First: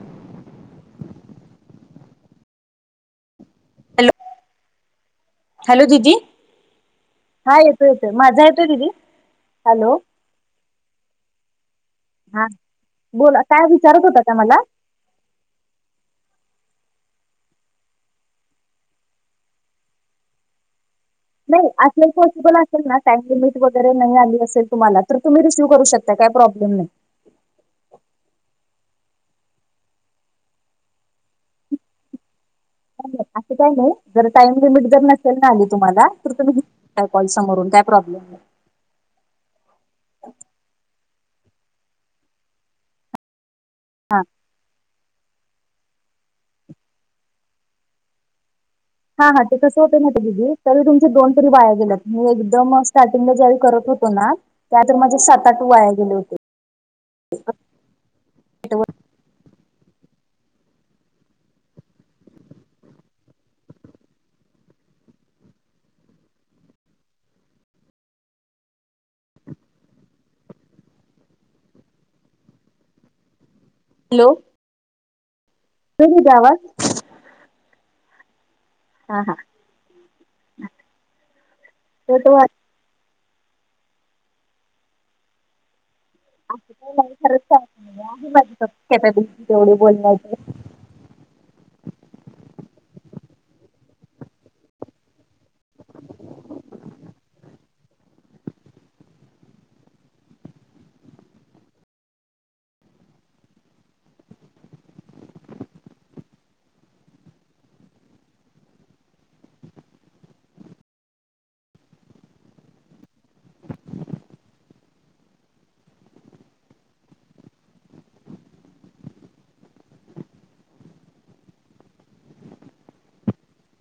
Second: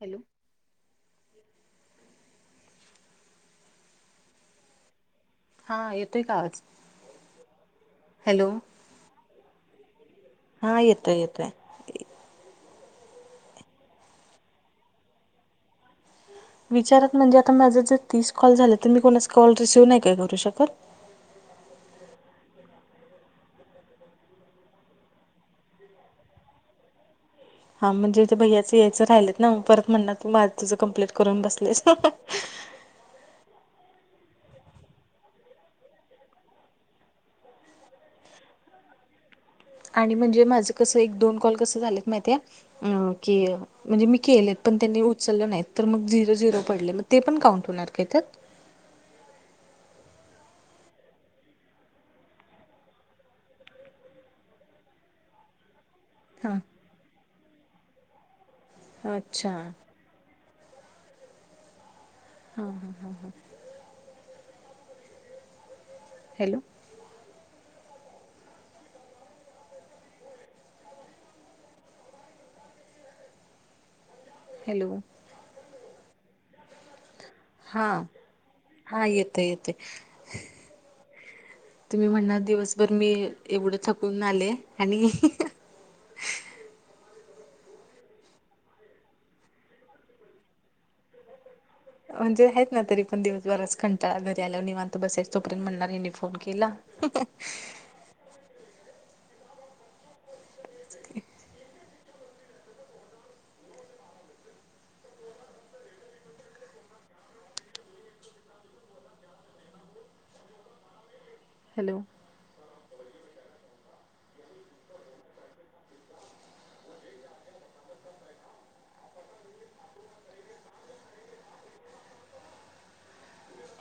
Hello. Hello. Hello हा दिदी येतोय का आवाज हा येतोय येतोय माझा हॅलो येतोय दिदी हॅलो. हा येतोय येतोय. हा बोला काय विचारत होता का मला? विचारात म्हणजे आता माझं जर तीस कॉल झाले तर मी कोणास कॉल रिसीव्ह नाही काय करू शकत? नाही असेल पॉसिबल असेल ना टाइम लिमिट वगैरे नाही आली असेल तुम्हाला तर तुम्ही रिसीव्ह करू शक त्या काय प्रॉब्लेम नाय. हा म्हणजे ते भैय्याचा यायचं राहिलेत ना म परत म्हणणार की मा तुझं कंप्लीट करून बसलेस. नाही नाही असं काही नाही जर टाइम लिमिट जर नसेल ना आली तुम्हाला तर तुम्ही काय कॉल समोरून काय प्रॉब्लेम आहे. आणि म्हणजे माझं कसं एक दोन कॉल कसं झालेत माहितय की अ म्हणजे मी केलेत पण त्यांनी उचललं नाहीत तर मग झिरो झिरो पडले मग ते काउंट होणार काय त्यात? हा हा ते कसं होते ना ते दिदी तरी तुमच्या दोन तरी वाया गेल्यात मी एकदम स्टार्टिंगला ज्यावेळी करत होतो ना त्यातर माझे सात आठ वाया गेले हो हां. [unintelligible] अच्छा. हा हा हा हा हा. हॅलो. हॅलो. हॅलो. येतोय दिदी आवाज? हा हा येतोय येतोय. तुम्ही तर तो म्हणणार दिवसभर मी एवढं थकून आले ह्यांनी असं काही नाही खरंच [unintelligible] तेवढी बोलण्याचे. म्हणजे आहेत ना तरी पण दिवसभराच कंटाळा घरी आल्यावर निवां त बसायचा तोपर्यंत म्हणणार हेने फोन केला. हॅलो.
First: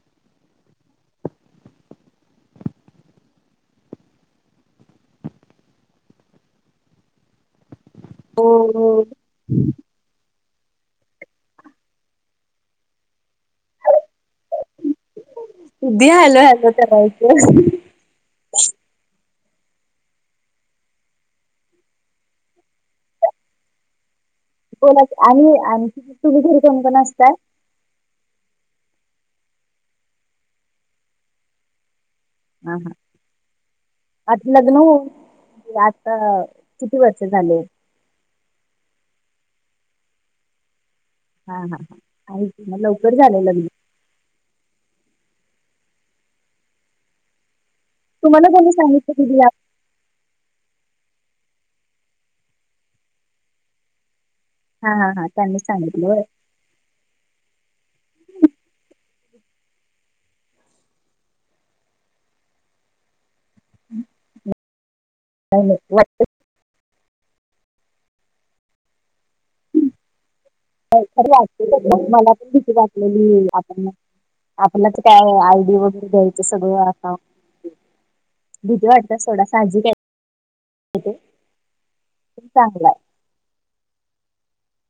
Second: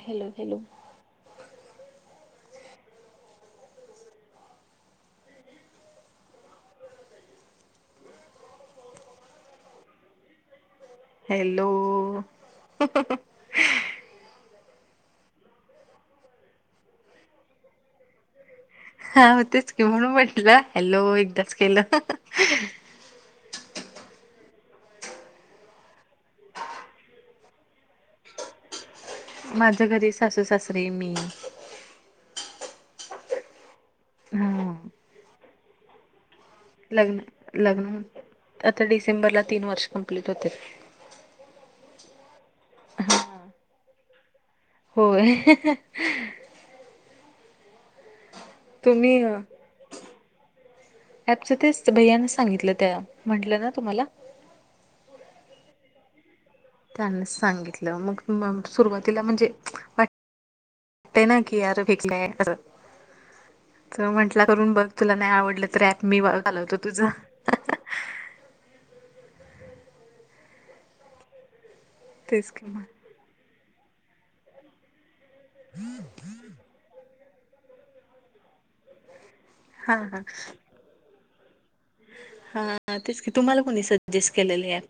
Hello hello. [unintelligible] हॅलो. किदि हॅलो हॅलो करायच. हा हो तेच की म्हणून म्हटलं हॅलो एकदाच केलं. बोला की आणि आणि तुम्ही घरी कोणकोण असतय? माझ्या घरी सासू, सासरे, मी. हा हा आज ह लग्न होऊन. [unintelligible] लग्न झाले लग्न आता डिसेंबरला तीन वर्ष कंप्लीट होते. हा हा हा आणि म लवकर झाल लग्न. होय. तुम्हाला मुलं तुम्ही अह ॲप च तेच तर भैय्यानं सांगितलं त्या म्हंटलं ना तुम्हाला हां हां हां त्यांनी सांगितलं होय. त्यांनीच सांगितलं मग म सुरुवातीला म्हणजे वा टतंय ना की [unintelligible] तर म्हटल करून बघ तुला नाही आवडलं तर ॲप वा- मी घालवतो तुझं. [unintelligible] मला पण तेच की भिती मग वाटलेली आपण आपलच काय आयडी वगैरे घ्यायचं सगळं भीती वाटण सोडा साहजिक आहे हा हा तिथे. हा तेच की तुम्हाला कोणी सजेस्ट केलेल हे ॲप?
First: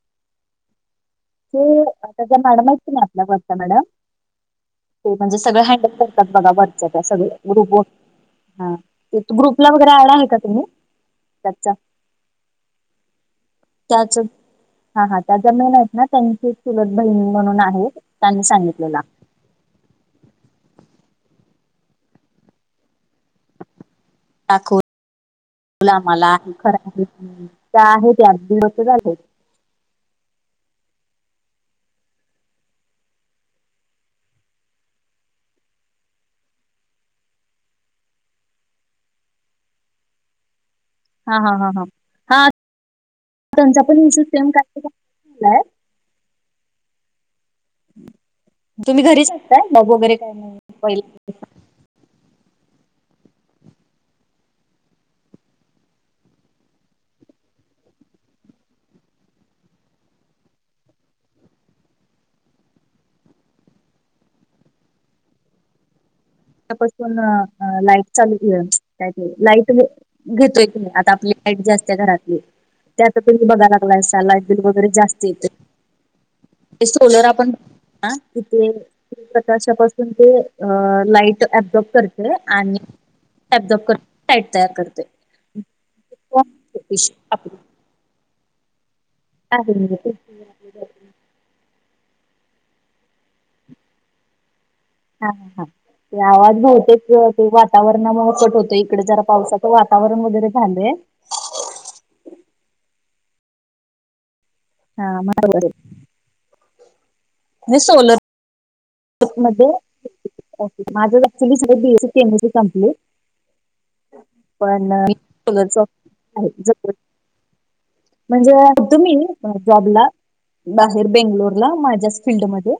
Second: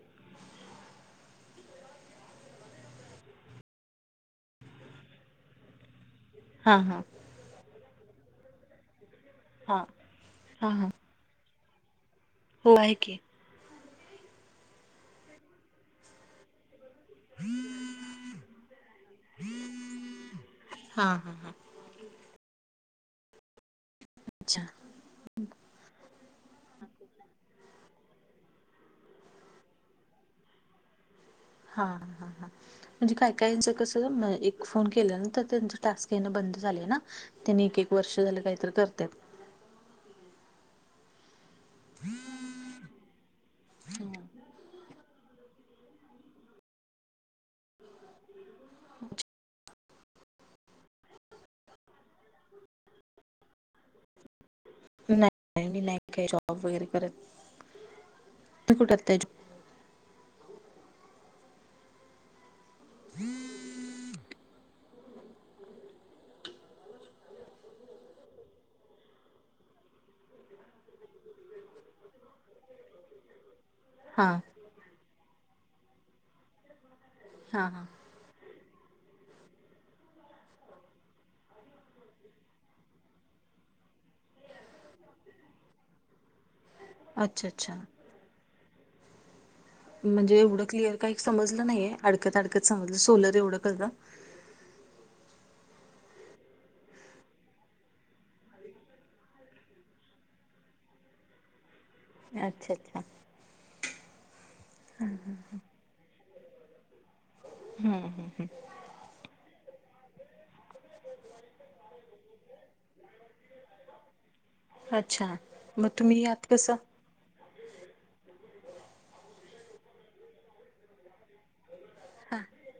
ते आत्ताच्या मॅडम आहेत की नाही आपल्या वर्षा मॅडम ते म्हणजे सगळे हँडल कर त्यात बघा हा व्हॉट्सअँप हा आहेत सगळ्या गुपवर, हां. तिथं ग्रुपला हा वगैरे ऍड हा आहे का तुम्ही हा त्याचा हो आहे की. त्याच. हा हा त्या ज्या मेन आहेत ना त्यांची चुलत बहिण म्हणून आहे त्यांनी सांगितलेल. हा हा. हा अच्छा दाखवल आम्हाला. [unintelligible] त्या आहे त्या दीड वर्ष झाले. हा हा हा. म्हणजे काय कायंचं कस एक फोन केल्या नंतर त्यांच टास्क येणं बंद झालं ना त्यांनी एक एक वर्ष झालं काहीतरी करत्यात. हा हा हा, हा त्यांचा पण सेम काहीतरी [unintelligible] झालाय. तुम्ही घरीच आसताय जॉब वगैरे काही नाही [unintelligible] नाही मी नाही काय जॉब वगैरे करत. तु कुठे [unintelligible] हम्म [unintelligible] लाईट चालू घेऊया काय ते लाईटने घेतोय की आता आपली लाईट जी असते घरातली ते आता तुम्ही बघायला लागलासा हा लाईबिल वगैरे जास्त येते ते सोलर आपण हा हा आह तिथे प्रकाशापासून ते अह लाईट ते अब्जॉर्ब करते आणि अब्जॉर्ब करून लाईट तयार करते. अच्छा [inaudible] अच्छा म्हणजे एवढं क्लिअर काही समजलं नाहीये, अडकत अडकत समजलं सोलर एवढं कळलं हां हां. ते आवाज बहुतेक अह ते वातावरणामुळे कट होत इकडे जरा पावसाचं वातावरण वगैरे झालय. अच्छा अच्छा. हा [unintelligible] हम्म हम्म हम्म. [unintelligible] माझ ऍक्चुली सगळं B A C, M S C संपली. पण अच्छा मी मग तुम्ही यात कसं [unintelligible] म्हणजे तुम्ही अह जॉबला बाहेर बेंगलोरला माझ्याच हा फील्डमध्ये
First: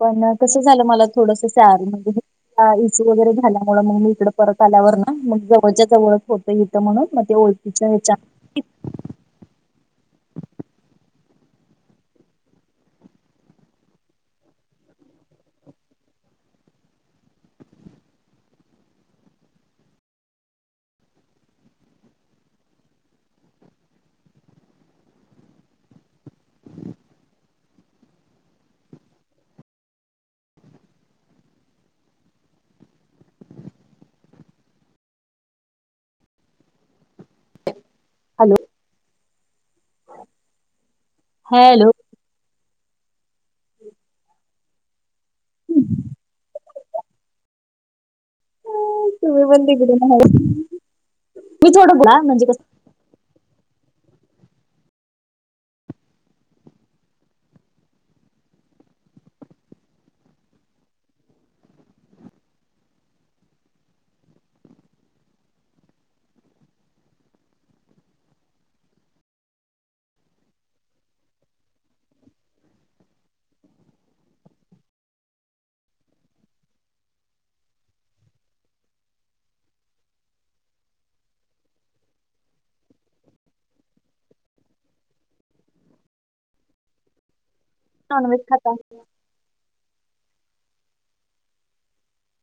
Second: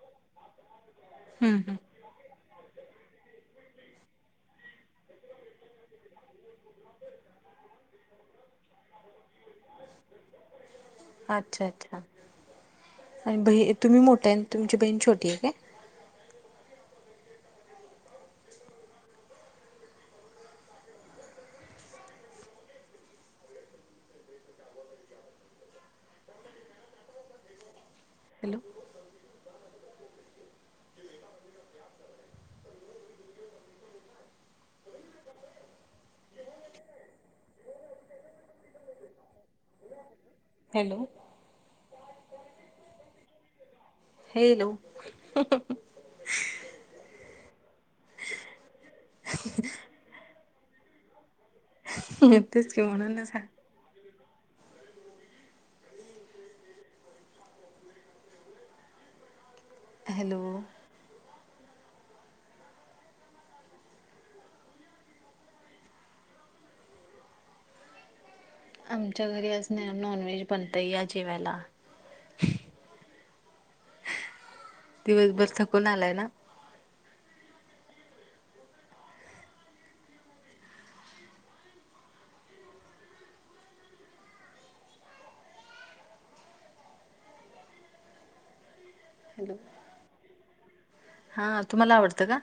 पण कस झालं मला थोडंस हम्म स्यार हम्म मध्ये [unintelligible] इसू वगैरे झाल्यामुळ मग मी इकड परत आल्यावर ना मग जवळच्या जवळच होतय हित म्हणून म ते ओळखीच्या हेच्या अच्छा-अच्छा. आणि भय तुम्ही मोठं आय अन् तुमची बहीण छोटी आय काय? Hello hello. Hello. Hello. Hello. तुम्ही पण तिकडून हॅलो. म तेच की म्हणनच हा हॅलो. आमच्या घरी आज नायनॉनव्हेज बनतंय या जेवायला. दिवसभर थकून आलाय ना? नॉनव्हेज खाता [unintelligible] हॅलो. हा तुम्हाला आवडतं का?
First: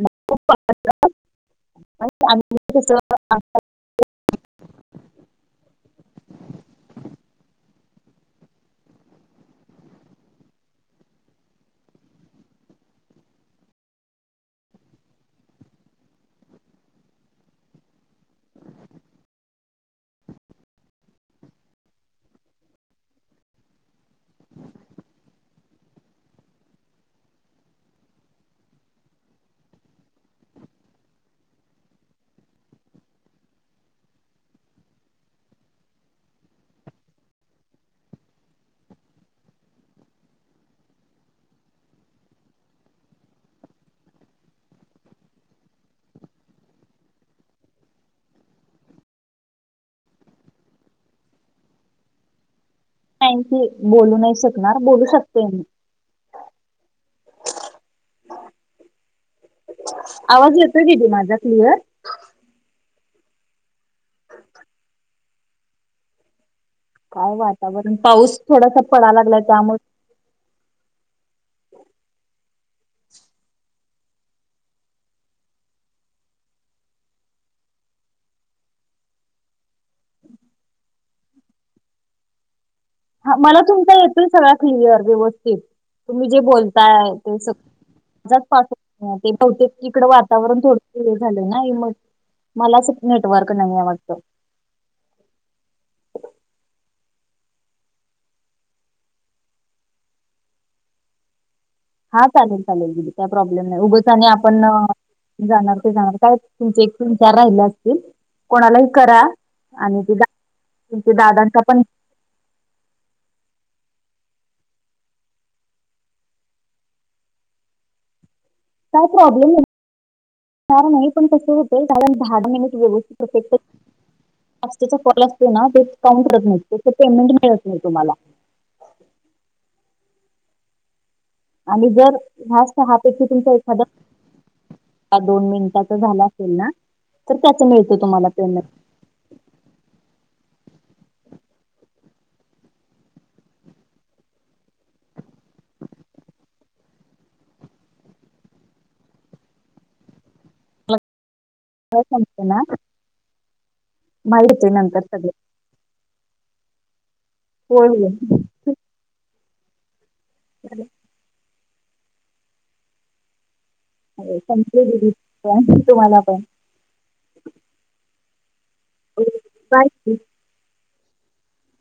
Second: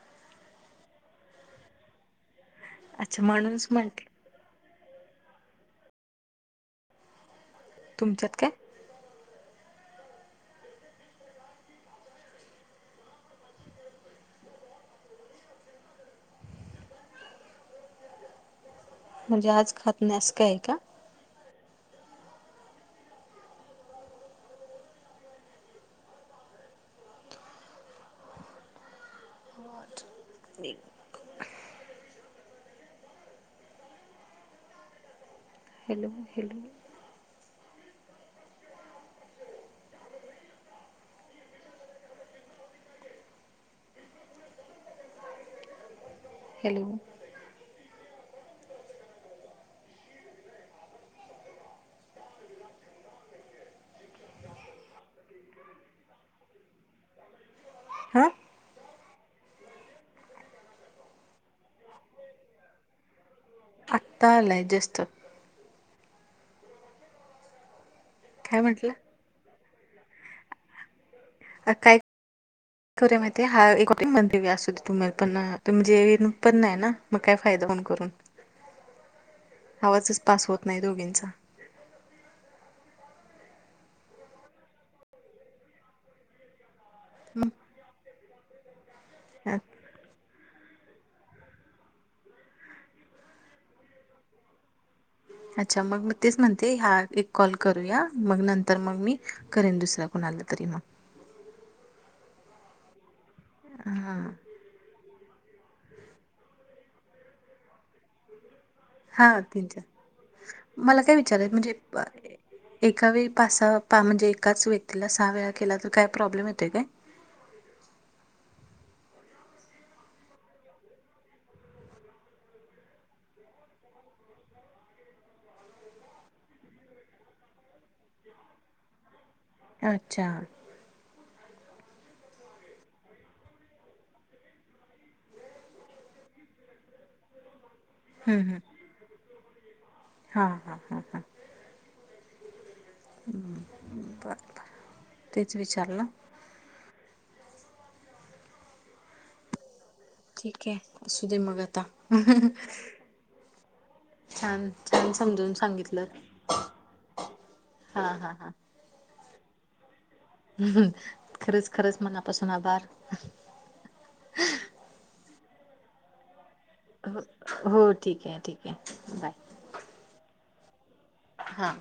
मला खूप आवडत पण ते [unintelligible] कस अच्छा म्हणूनच म्हटल. तुमच्यात काय? म्हणजे आज खात नाय आस काय आय का? [unintelligible] देख. हॅलो-हॅलो. हॅलो. [unintelligible] की, बोलू नाय शकणार बोलू शकते मी. हा आवाज येतोय दीदी माझा क्लिअर? आत्ता आलाय जस्ट. काय वातावरण पाऊस काय थोडासा म्हंटलं? पडा लागलाय त्यामुळ अ काय करूया माहिती आय एकटी [unintelligible] देऊया असूदे तुम्ही पण त म्हणजे इन पण नाय ना. मग काय फायदा होऊन करून आवाजच पास होत नाय दोघींचा. हा मला तुमचा येतोय सगळा क्लिअर व्यवस्थित तुम्ही जे बोलताय ते मग स माझाच पास होत नाय, ते बहुतेक इकड वातावरण थोडंस हे झालंय ना मग मलाच नेटवर्क नाहीये वाटतं. अच्छा मग मी तेच म्हणते ह्या एक कॉल करूया मग नंतर मग मी करेन दुसऱ्या कोणातरी म. हा चालेल चालेल दिदी काय प्रॉब्लेम नाय उगंच हा आणि आपण जाणार ते जाणार काय तुमचे तीन चार राहिल असतील कोणाला हा तीन चार मला तुमचे काय विचार आय दादांचा म्हणजे पण एका वेळी पासा पा म्हणजे एकाच व्यक्तीला सहा वेळा केला तर काय प्रॉब्लेम येतोय काय? काय प्रॉब्लेम नाय. काय नाय पण कस होतय कारण दहा दहा मिनिट व्यवस्थित असेल तर जास्तीचा कॉल असतोय ना तेच काउंट करत नायत त्याच पेमेंट मिळत नाय तुम्हाला. अच्छा. आणि जर ह्या सहापैकी तुमचा एखाद हा दोन मिनिटाचा झाला असेल ना. तर त्याच मिळतं तुम्हाला हम्म हम्म पेमेंट. हा हा हा, हा. बरं बरं. तेच विचारलं. ठीके. असू दे मग आता. काय सांगते ना माहित छान होते नंतर छान सगळे समजून सांगितलं. होय हा हा होय. हा खरंच खरंच मनापासून आभार. संपलेली दिसत आहे. तुम्हाला पण. हो हो ठीके ठीक. आहे [unintelligible] हा.